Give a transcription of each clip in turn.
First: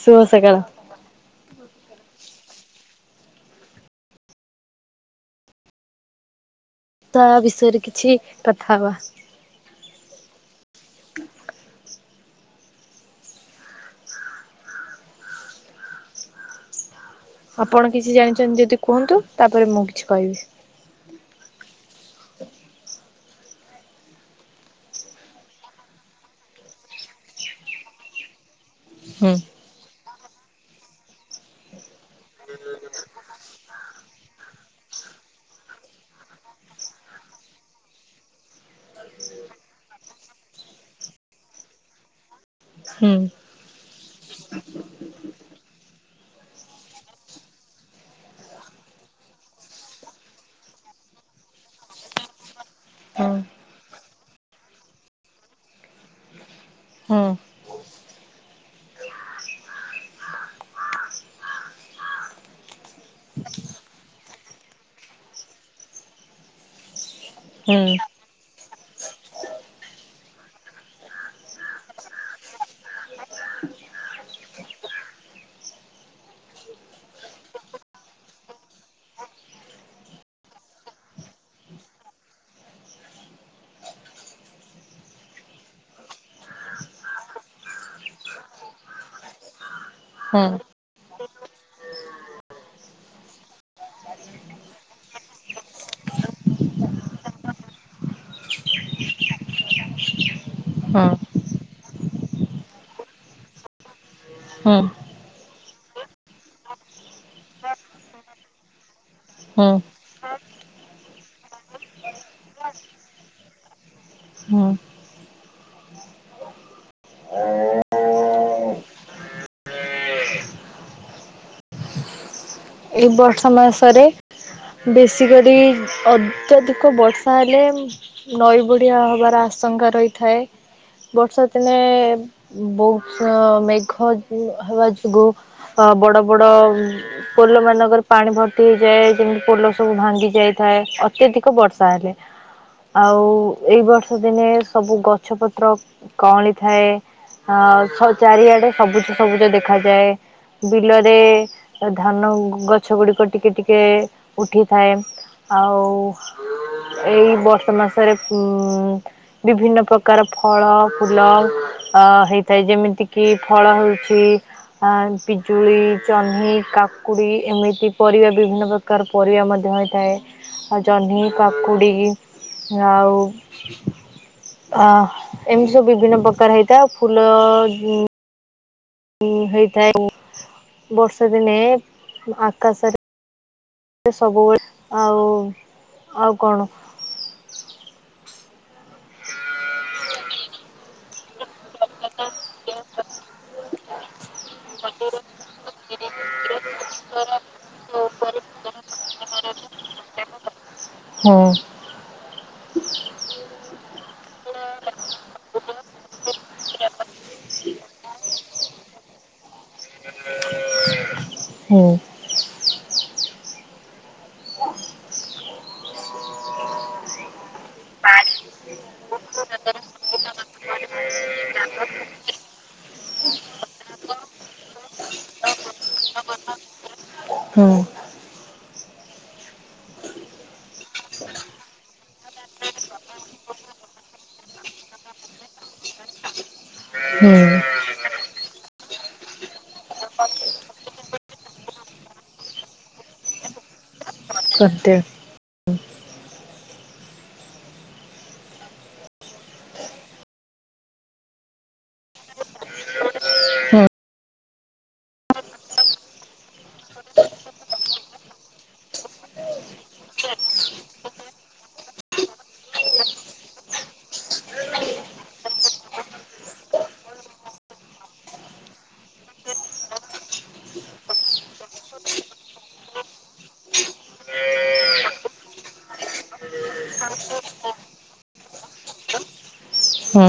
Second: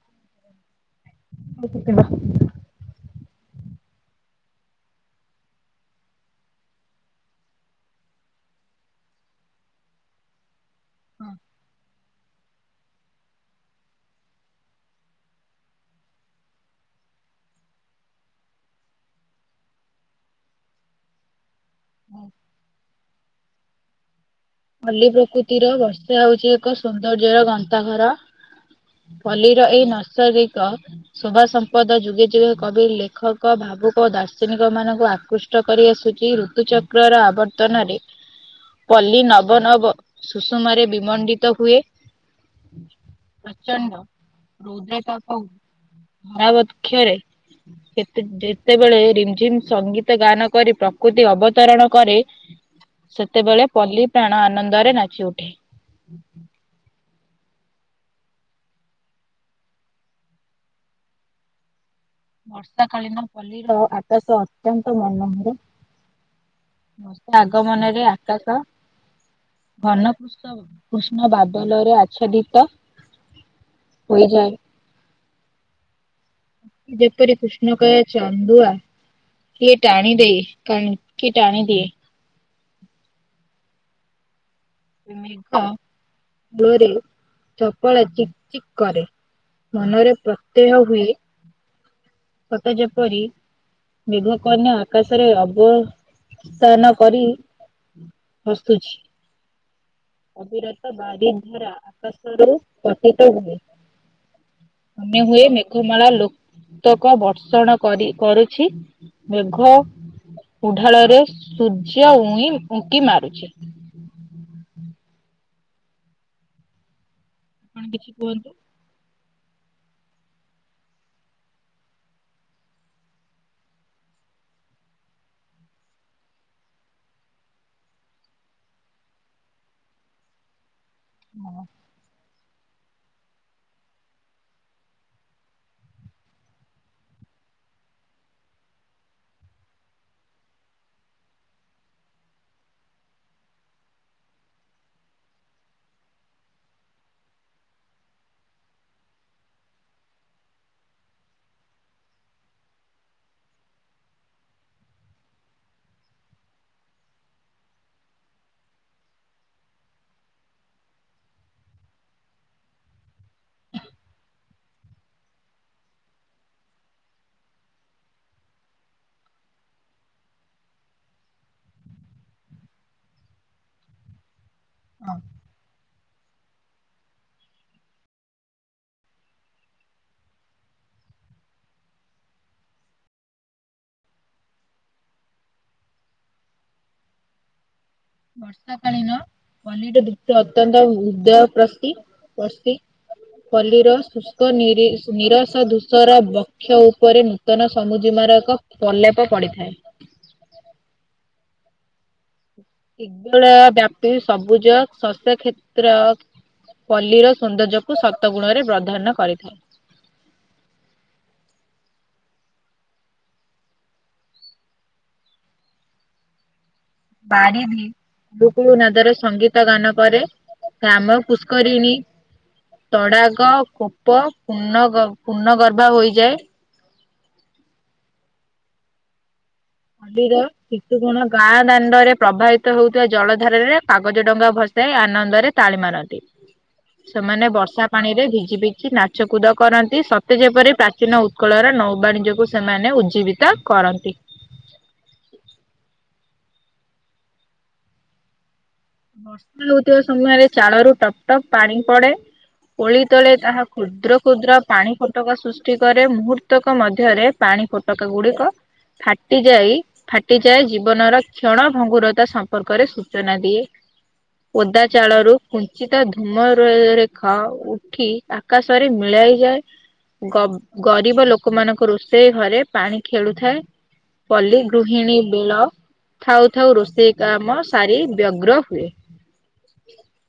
ଶୁଭ ସକାଳ। ଆଉତଥିଲା [unintelligible] ତା ବିଷୟରେ କିଛି କଥା ହବା। ହଁ। ଆପଣ କିଛି ଜାଣିଛନ୍ତି ଯଦି କୁହନ୍ତୁ ତାପରେ ମୁଁ କିଛି କହିବି। ହଁ। ପଲ୍ଲୀ ପ୍ରକୃତିର ବର୍ଷା ହଉଛି ଏକ ସୌନ୍ଦର୍ଯ୍ୟର ଗନ୍ତାଘର ହୁଁ ପଲି ଏଇ ନର୍ସରିକ ଶୋଭା ସମ୍ପଦ ଯୁଗେ ଯୁଗେ କବି ଲେଖକ ଭା ଭାବୁକ ଦାର୍ଶନିକ ମାନଙ୍କୁ ଆକୃଷ୍ଟ କରି ଆସୁଛି ଋତୁଚକ୍ର ର ଆବର୍ତ୍ତନରେ ପଲ୍ଲୀ ନବ- ନବ ସୁଷୁମରେ ବିମଣ୍ଡିତ ହୁଏ। ହୁଁ ପ୍ରଚଣ୍ଡ ହୃଦ [unintelligible] ପରା ବକ୍ଷୟ ରେ କେତେ ଯେତେବେଳେ ରିମ୍ ଝିମ୍ ସଙ୍ଗୀତ ଗାନ କରି ପ୍ରକୃତି ଅବତରଣ କରେ ହୁଁ ସେତେବେଳେ ପଲ୍ଲୀ ପ୍ରାଣ ଆନନ୍ଦରେ ନାଚି ଉଠେ। ହୁଁ ବର୍ଷା କାଳୀନ ପଲ୍ଲୀର ଆକାଶ ଅତ୍ୟନ୍ତ ମନୋହର। ହୁଁ ଆଗମନରେ ଆକାଶ ଘନକୃଷ୍ଣ -କୃଷ୍ଣ ବାଦଲରେ ଆଚ୍ଛାଦିତ ହୋଇଯାଏ। ଯେପରି କୃଷ୍ଣ କହିବା ଚନ୍ଦୁଆ। କିଏ ଟାଣି ଦେଇ କ କିଏ ଟାଣି ଦିଏ। ମେଘ ଯୋଓରେ ଚପଳା ଚିକ୍ ଚିକ୍ କରେ। ମନରେ ହୁଁ ପ୍ରତ୍ୟୟ ହୁଏ ସତେ ଯେପରି ମେଘକନ୍ୟା ଆକାଶରେ ଅବ -ସ୍ଥାନ କରି ହସୁଛି। ଅବିରତ ହୁଁ ବାରି ଧାରା ଆକାଶରୁ ପଠିତ ହୁଏ। ହଁ। ଆମେ ହୁଏ ମେଘମାଳା ଲୋ-ତକ ବର୍ଷଣ କରି କରୁଛି। ମେଘ ହୁଁ ଉଢାଳରେ ସୂର୍ଯ୍ୟ ଉଇଁ ଉଙ୍କି ମାରୁଛି। ହୁଁ ହୁଁ। [unintelligible] କଣ କିଛି କୁହନ୍ତୁ? ଏଇ ବର୍ଷ ମାସରେ ବେଶୀ କରି ଅତ୍ୟଧିକ ବର୍ଷା ହେଲେ ନଈ ବଢ଼ିଆ ହେବାର ଆଶଙ୍କା ରହିଥାଏ। ବର୍ଷା ଦିନେ ବହୁତ ମେଘ ଜୁ ହେବା ଯୋଗୁଁ ଅ ବଡ଼, ବଡ଼ ପୋଲ ମାନଙ୍କରେ ପାଣି ଭର୍ତ୍ତି ହେଇଯାଏ, ଯେମିତି ପୋଲ ସବୁ ଭାଙ୍ଗି ଯାଇଥାଏ ଅତ୍ୟଧିକ ବର୍ଷା ହେଲେ। ଆଉ ଏଇ ବର୍ଷ ଦିନେ ସବୁ ଗଛ ପତ୍ର କଅଁଳି ଥାଏ। ଆଉ ଛଅ ଚାରିଆଡ଼େ ସବୁଜ ସବୁଜ ଦେଖାଯାଏ ବିଲରେ ଧାନ ଗ ଗଛ ଗୁଡ଼ିକ ଟିକିଏ ଟିକିଏ ଉଠିଥାଏ। ଆଉ ଏଇ ବର୍ଷ ମାସରେ ପୁ ବିଭିନ୍ନ ପ୍ରକାର ଫଳ ଫୁଲ ଅ ହେଇଥାଏ ଯେମିତି କିି ଫଳ ହଉଛି ଆ ପିଜୁଳି ଜନ୍ହୀ କା କୁଡି ଏମିତି ପରିବା ବିଭିନ୍ନ ପ୍ରକାର ପରିବା ମଧ୍ୟ ହୋଇଥାଏ। ଆଉ ଜହ୍ନି କାକୁଡ଼ି ଆଉ ଅ ହଁ ଏମିତି ସବୁ ବିଭିନ୍ନ ପ୍ରକାର ହେଇଥାଏ ଆଉ ଫୁଲ ଉ ଉ ହେଇଥାଏ ଉ ବର୍ଷା ଦିନେ ଆକାଶରେ ସବୁବେଳେ ଆଉ ଆଉ କଣ ବର୍ଷା କାଳୀନ ପଲ୍ଲୀ ର ଦୃଶ୍ୟ ଅତ୍ୟନ୍ତ ହୃଦୟ ପ୍ରଶି ପ୍ରସି ପଲ୍ଲିର ଶୁଷ୍କ ନିରି ନିରସ ଦୃଶ୍ୟର କ୍ଷ ଉପରେ ନୂତନ ସମୁଜିମାର ଏକ ପ୍ରଲେପ ପଡ଼ିଥାଏ। ହ। ଦଳ ବ୍ୟାପୀ ସବୁଜ ଶସ୍ୟ କ୍ଷେତ୍ର ପଲିିର ସୌନ୍ଦର୍ଯ୍ୟକୁୁ ସତ ଗୁଣ ରେ ପ୍ରଧାନ୍ୟ କରିଥାଏ। ହୁଁ। ବାରିଧି କୁଳୁକୁଳୁ ନାଦର ସଙ୍ଗୀତ ଗାନ କରେ କାମ ପୁଷ୍କରିଣୀ ତଡ଼ାଗ କୋପ ପୂର୍ଣ୍ଣ ଗ ପୂର୍ଣ୍ଣ ଗର୍ଭା ହୋଇଯାଏ। ହୁଁ [unintelligible] ର ଶିଶୁ ଗଣ ଗାଁ ଦାଣ୍ଡରେ ପ୍ରବାହିତ ହେଉଥିବା ଜଳ ଧାରରେ କାଗଜ ଡଙ୍ଗା ଭ ସାଇ ଆନନ୍ଦରେ ତାଳି ମାରନ୍ତି। ସେମାନେ ହୁଁ ବର୍ଷା ପାଣି ରେ ଭିଜି ଭିଜି ନାଚ କୁଦ କରନ୍ତି ସତେ ଯେପରି ପ୍ରା ଚୀନ ଉତ୍କଳର ନୌବାଣିଜ୍ୟକୁ ସେମାନେ ଉଜ୍ଜୀବିତ କରନ୍ତି। [unintelligible] ବର୍ଷା ହଉଥିବା ସମୟରେ ଚାଳରୁ ଟପ୍ ଟପ୍ ପାଣି ପଡେ। ଓଳି ତଳେ ତାହା ହୁଁ କ୍ଷୁଦ୍ର କ୍ଷୁଦ୍ର ପାଣି ଫଟକା ସୃଷ୍ଟି କରେ ମୁହୂ ର୍ତ୍ତକ ମଧ୍ୟରେ ପାଣି ଫୋଟକା ଗୁଡିକ ଫାଟିଯାଇ ଫାଟିଯାଏ ଜୀବନର କ୍ଷଣ ଭଙ୍ଗୁରତା ସମ୍ପର୍କରେ ସୂଚନା ଦିଏ। ଓଦା ଚାଳରୁ କୁଞ୍ଚିତ ଧୂମରେ-ରେଖ ଉଠି ଆକାଶରେ ମିଳାଇଯାଏ। ଗ-ଗରିବ ଲୋକମାନଙ୍କ ରୋଷେଇ ଘରେ ପାଣି ଖେଳୁଥାଏ। ପଲ୍ଲି ଗୃହିଣୀ ବିଳ ଥାଉ ଥାଉ ରୋଷେଇ କାମ ସାରି ବ୍ୟଗ୍ର ହୁଏ। ହୁଁ।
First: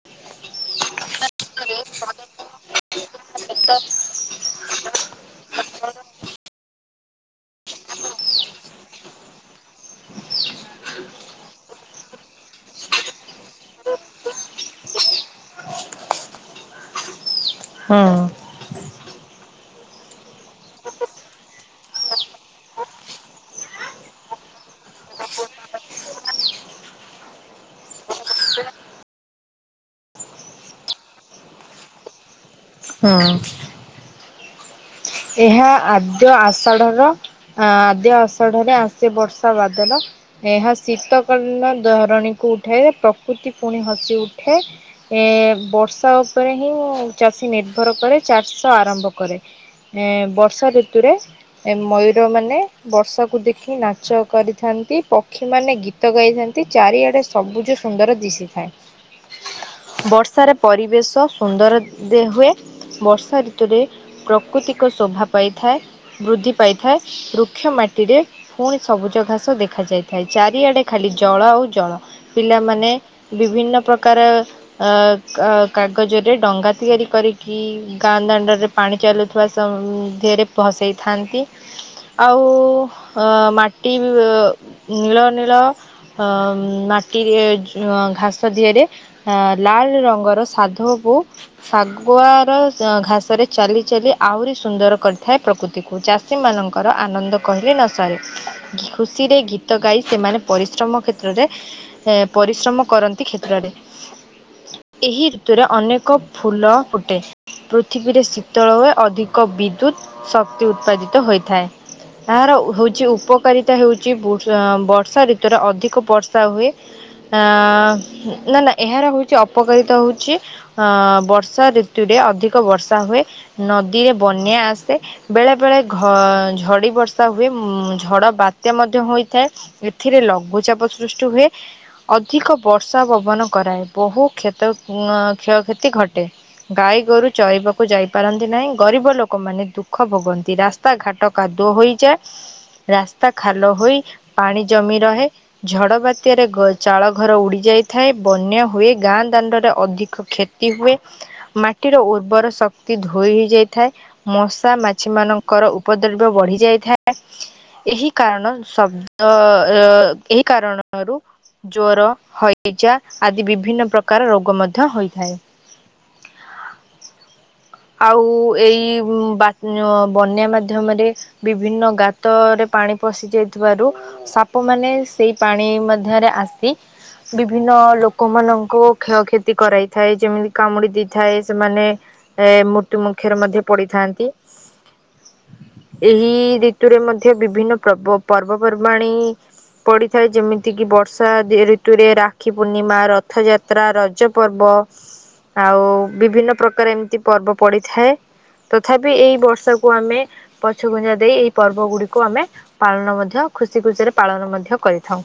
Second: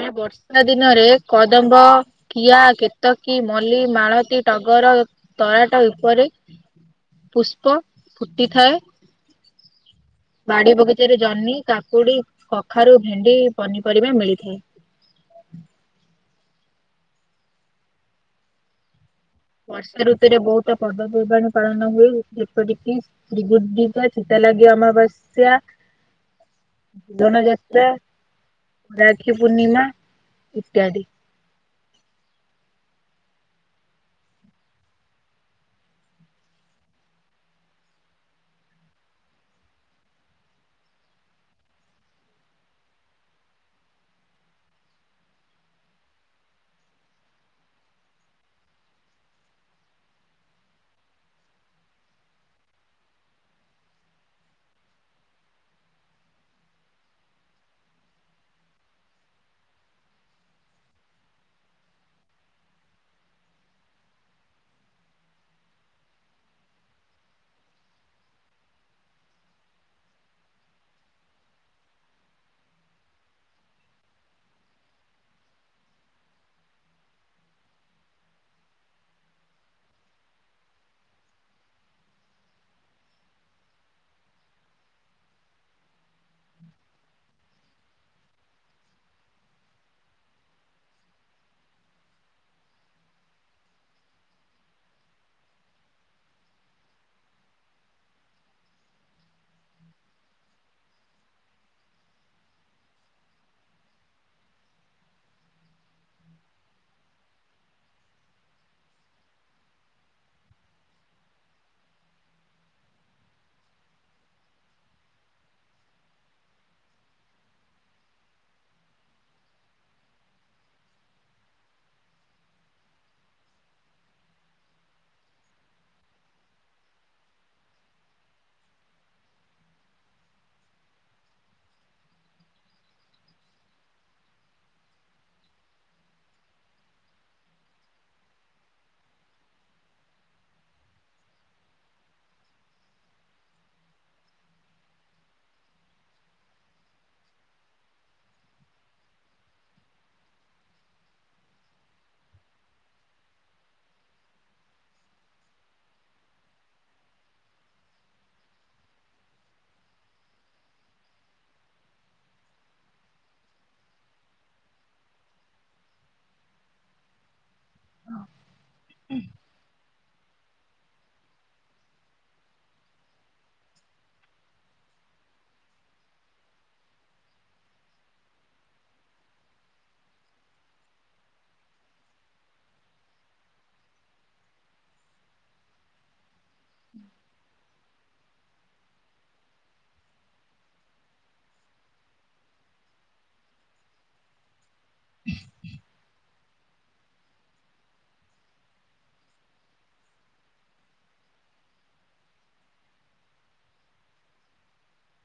ଏ ବର୍ଷା ଦିନରେ କଦମ୍ବ କିଆ, କେତକୀ, ମଲ୍ଲି, ମାଳତୀ, ଟଗର, ତରାଟ ଉପରେ ପୁଷ୍ପ ଫୁଟିଥାଏ। ବାଡି ବଗିଚା ରେ ଜହ୍ନି, କାକୁଡି, କଖାରୁ, ଭେଣ୍ଡି ପନିପରିବା ମିଳିଥାଏ। ହଁ। ବର୍ଷା ଋତୁରେ ବହୁତ ପର୍ବପର୍ବାଣୀ ପାଳନ ହୁଏ ଯେପରିକି ଶ୍ରୀ ଗୁଣ୍ଡିଚା, ଚିତା ଲାଗି ଅମାବାସ୍ୟା ଧନୁଯାତ୍ରା ରାକ୍ଷୀ ପୂର୍ଣ୍ଣିମା ଇତ୍ୟାଦି। ହଁ। ଏହା ଆଦ୍ୟ ଆଷାଢ ର ଆଦ୍ୟ ଆଷାଢରେ ଆସେ ବର୍ଷା ବାଦଲ। ଏହା ଶୀତ କାଳୀନ ଧରଣୀକୁ ଉଠାଏ ପ୍ରକୃତି ପୁଣି ହସି ଉଠେ। ଏ ବର୍ଷା ଉପରେ ହିଁ ଚାଷୀ ନିର୍ଭର କରେ ଚାଷ ଆରମ୍ଭ କରେ। ଏ ବର୍ଷା ଋତୁରେ ଏ ମୟୂରମାନେ ବର୍ଷାକୁ ଦେଖି ନାଚ କରିଥାନ୍ତି। ପକ୍ଷୀମାନେ ଗୀତ ଗାଇଥାନ୍ତି। ଚାରିଆଡେ ସବୁଜ ସୁନ୍ଦର ଦିଶିଥାଏ। ବର୍ଷାରେ ପରିବେଶ ସୁନ୍ଦର ଦେ ହୁଏ। ବର୍ଷା ଋତୁରେ ପ୍ରକୃତିକ ଶୋଭା ପାଇଥାଏ ବୃଦ୍ଧି ପାଇଥାଏ। ବୃକ୍ଷ ମାଟିରେ ଫୁଣି ସବୁଜ ଘାସ ଦେଖାଯାଇଥାଏ। ଚାରିଆଡେ ଖାଲି ଜଳ ଆଉ ଜଳ। ପିଲାମାନେ ବିଭିନ୍ନ ପ୍ରକାର ଅକ-କାଗଜରେ ଡଙ୍ଗା ତିଆରି କରିକି ଗାଁ ଦାଣ୍ଡରେ ପାଣି ଚାଲୁ [unintelligible] ସମ୍ ଧିଅରେ ଭସେଇଥାନ୍ତି। ଆଉ ଅ ମାଟି ନୀଳନୀଳ ଅ ମାଟିରେ ଯ ଘାସ ଦିହରେ ଲାଲ ରଙ୍ଗର ସାଧବବୋଉ ଶାଗୁଆର ଘାସରେ ଚାଲି ଚାଲି ଆହୁରି ସୁନ୍ଦର କରିଥାଏ ପ୍ରକୃତିକୁ। ଚାଷୀମାନଙ୍କର ଆନନ୍ଦ କହିଲେ ନସରେ। ଘି ଖୁସିରେ ଗୀତ ଗାଇ ସେମାନେ ପରିଶ୍ରମ କ୍ଷେତ୍ରରେ ଏ ପରିଶ୍ରମ କରନ୍ତି କ୍ଷେତ୍ରରେ। ଏହି ଋତୁରେ ଅନେକ ଫୁଲ ଫୁଟେ ପୃଥିବୀରେ ଶୀତଳ ହୁଏ। ଅଧିକ ବିଦ୍ୟୁତ୍ ଶକ୍ତି ଉତ୍ପାଦିତ ହୋଇଥାଏ। ଏହାର ହେଉଚି ଉପକାରିତା ହେଉଚି ବୁର୍ଷା ବର୍ଷା ଋତୁରେ ଅଧିକ ବର୍ଷା ହୁଏ। ଆ ନା ନା ଏହାର ହଉଚି ଅପକାରତା ହଉଚି ଅ ବର୍ଷା ଋତୁରେ ଅଧିକ ବର୍ଷା ହୁଏ ନଦୀରେ ବନ୍ୟା ଆସେ। ବେଳେ ବେଳେ ଘ ଝଡି ବର୍ଷା ହୁଏ ଉ ଝଡ ବାତ୍ୟା ମଧ୍ୟ ହୋଇଥାଏ। ଏଥିରେ ଲଘୁଚାପ ସୃଷ୍ଟି ହୁଏ। ଅଧିକ ବର୍ଷା ପବନ କରାଏ। ବହୁ କ୍ଷତ କ୍ଷୟକ୍ଷତି ଘଟେ। ଗାଈ ଗୋରୁ ଚରିବାକୁ ଯାଇଥା ପାରନ୍ତି ନାହିଁ। ଗରିବ ଲୋକମାନେ ଦୁଃଖ ଭୋଗନ୍ତି। ରାସ୍ତା ଘାଟ କାଦୁଅ ହୋଇଯାଏ। ରାସ୍ତା ଖାଲ ହୋଇ ପାଣି ଜମି ରହେ। ଝଡ ବାତ୍ୟାରେ ଗ ଚାଳ ଘର ଉଡି ଯାଇଥାଏ। ବନ୍ୟା ହୁଏ। ଗାଁ ଦାଣ୍ଡରେ ଅଧିକ କ୍ଷ ହୁଏ। ମାଟିର ଉର୍ବର ଶ ତି ଧୋଇ ହେଇଯାଇଥାଏ। ମଶା ମାଛି ମାନଙ୍କର ଉପଦ୍ରବ୍ୟ ବଢି ଯାଇଥାଏ। ଏହି କାରଣ ଶବ୍ଦ ଏହି କାରଣରୁ ଜ୍ଵର, ହଇଜା ଆଦି ବିଭିନ୍ନ ପ୍ରକାର ରୋଗ ମଧ୍ୟ ହୋଇଥାଏ। ଆଉ ଏଇ ବାତ୍ ବନ୍ୟା ମାଧ୍ୟମରେ ବିଭିନ୍ନ ଗାତରେ ପାଣି ପଶି ଯାଇଥିବାରୁ ସାପମାନେ ସେଇ ପାଣି ମଧ୍ୟରେ ଆସି ବିଭିନ୍ନ ଲୋକମାନଙ୍କୁ କ୍ଷୟକ୍ଷତି କରାଇଥାଏ। ଯେମିତି କାମୁଡି ଦେଇଥାଏ। ସେମାନେ ଏ ମୃତ୍ୟୁ ମୁଖରେ ମଧ୍ୟ ପଡିଥାନ୍ତି। ଏହି ଋତୁରେ ମଧ୍ୟ ବିଭିନ୍ନ ପର୍ବ ପର୍ବପର୍ବାଣୀ ପଡିଥାଏ। ଯେମିତିକି ବର୍ଷା ଋତୁରେ ରାକ୍ଷୀ ପୂର୍ଣ୍ଣିମା, ରଥଯାତ୍ରା, ରଜପର୍ବ। ଆଉ ବିଭିନ୍ନ ପ୍ରକାର ଏମିତି ପର୍ବ ପଡିଥାଏ। ତଥାପି ଏଇ ବର୍ଷାକୁ ଆମେ ପଛ ଘୁଞ୍ଚା ଦେଇ ଏଇ ପର୍ବ ଗୁଡିକୁ ଆମେ ପାଳନ ମଧ୍ୟ ଖୁସି ଖୁସିରେ ପାଳନ ମଧ୍ୟ କରିଥାଉ।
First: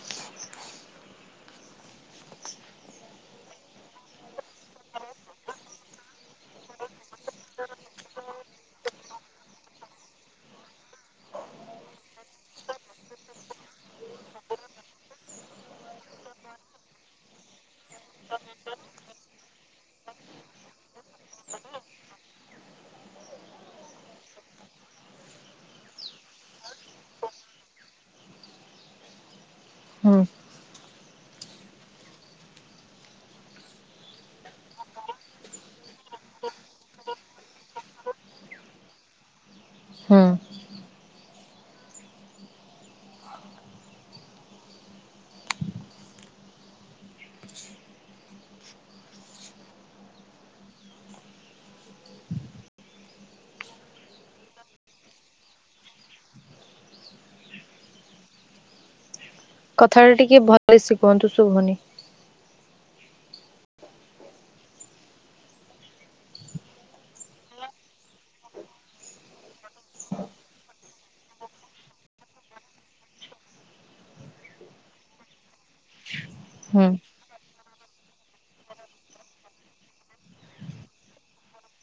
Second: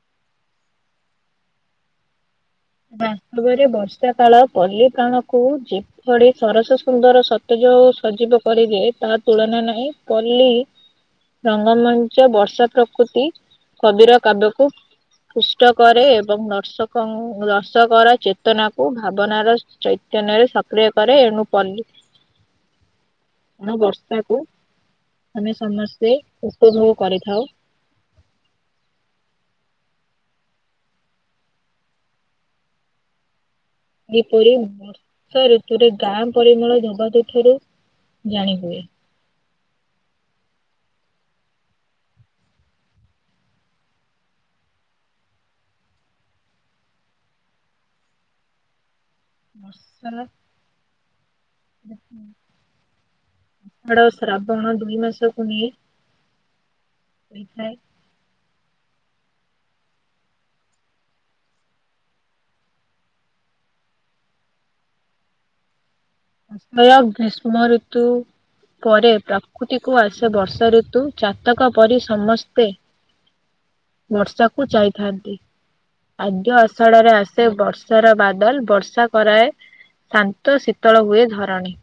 ବାସ୍ତବରେ ବର୍ଷା କାଳ ପଲ୍ଲୀପ୍ରାଣକୁ ଯେଭଳି ସରସ ସୁନ୍ଦର, ସତେଜ ଓ ସଜୀବ କରିଦିଏ। ତା ତୁଳନା ନାହିଁ। ପଲ୍ଲୀ ରଙ୍ଗମଞ୍ଚ ବର୍ଷା ପ୍ରକୃତି କବିର କାବ୍ୟକୁ କୁଷ୍ଟ କରେ। ଏବଂ ନର୍ଶକ କୃଷକର ଚେତନାକୁ ଭାବନାର ଚୈତନ୍ୟରେ ସକ୍ରିୟ କରେ। ଏଣୁ ପଲ୍ଲୀ ଓହୋ। ଏଣୁ ବର୍ଷାକୁ ଆମେ ସମସ୍ତେ ଉପଭୋଗ କରିଥାଉ। ହଁ। ଏପରି ବର୍ଷା ଋତୁରେ ଗାଁ ପରିମଳ ଧୋବା ତୁଠରୁ ଜାଣି ହୁଏ। ହଁ। ବର୍ଷା। ଆଷାଢ ଶ୍ରାବଣ ଦୁଇ ମାସକୁୁ ନେଇ ହେଇଥାଏ। କଥାଟା ଟିକେ ଭଲସେ କୁହନ୍ତୁ ଶୁଭନି। ଆଷାଢ ଗୀଷ୍ମ ଋତୁ। ପରେ ପ୍ରକୃତିକୁ ଆସେ ବର୍ଷା ଋତୁ। ଚାତକ ପରି ସମସ୍ତେ ବର୍ଷାକୁ ଚାଇଥାନ୍ତି। ଆଦ୍ୟ ହୁଁ ଆଷାଢରେ ଆସେ ବର୍ଷାର ବାଦଲ ବର୍ଷା କରାଏ। ଶାନ୍ତ ଶୀତଳ ହୁଏ ଧରଣୀ।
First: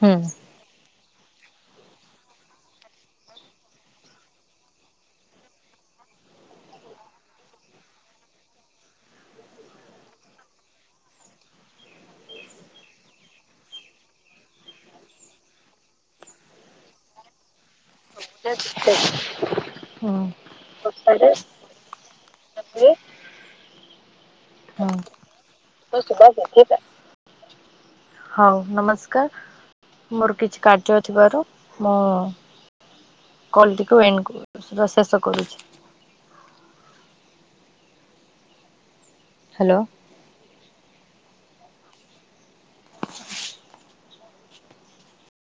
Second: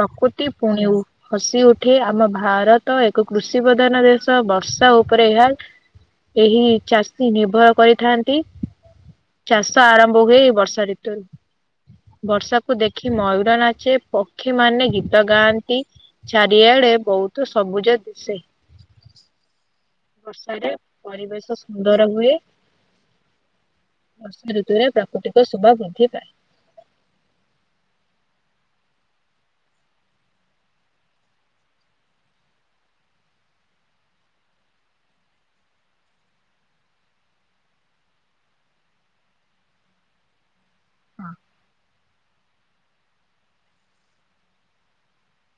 ହୁଁ। ହୁଁ। ପୁଣିଉ ହସି ଉଠେ ଆମ ଭାରତ ଏକ କୃଷି ପ୍ରଧାନ ଦେଶ ବର୍ଷା ଉପରେ ଏହା ଏହି ଚାଷୀ ନିର୍ଭର କରିଥାନ୍ତି। ଚାଷ ଆରମ୍ଭ ହୁଏ ଏଇ ବର୍ଷା ଋତୁରେ। ବର୍ଷା କୁ ଦେଖି ମୟୂର ନାଚେ। ପକ୍ଷୀମାନେ ଗୀତ ଗାଆନ୍ତି। ଚାରିଆଡେ ବହୁତ ସବୁଜ ଦିଶେ ବର୍ଷାରେ ହଁ। ପରିବେଶ ସୁନ୍ଦର ହୁଏ। ବର୍ଷା ଋତୁରେ ପ୍ରାକୃତିକ ଶୋଭା ବୃଦ୍ଧି ପାଏ। [unintelligible] ହଉ ନମସ୍କାର। ମୋର କିଛି କାର୍ଯ୍ୟ ଥିବାରୁ ମୁଁ କଲଟିକୁ ଏଣ୍ଡ କରୁ ଶେଷ କରୁଛି। ହ୍ୟାଲୋ। ହଁ।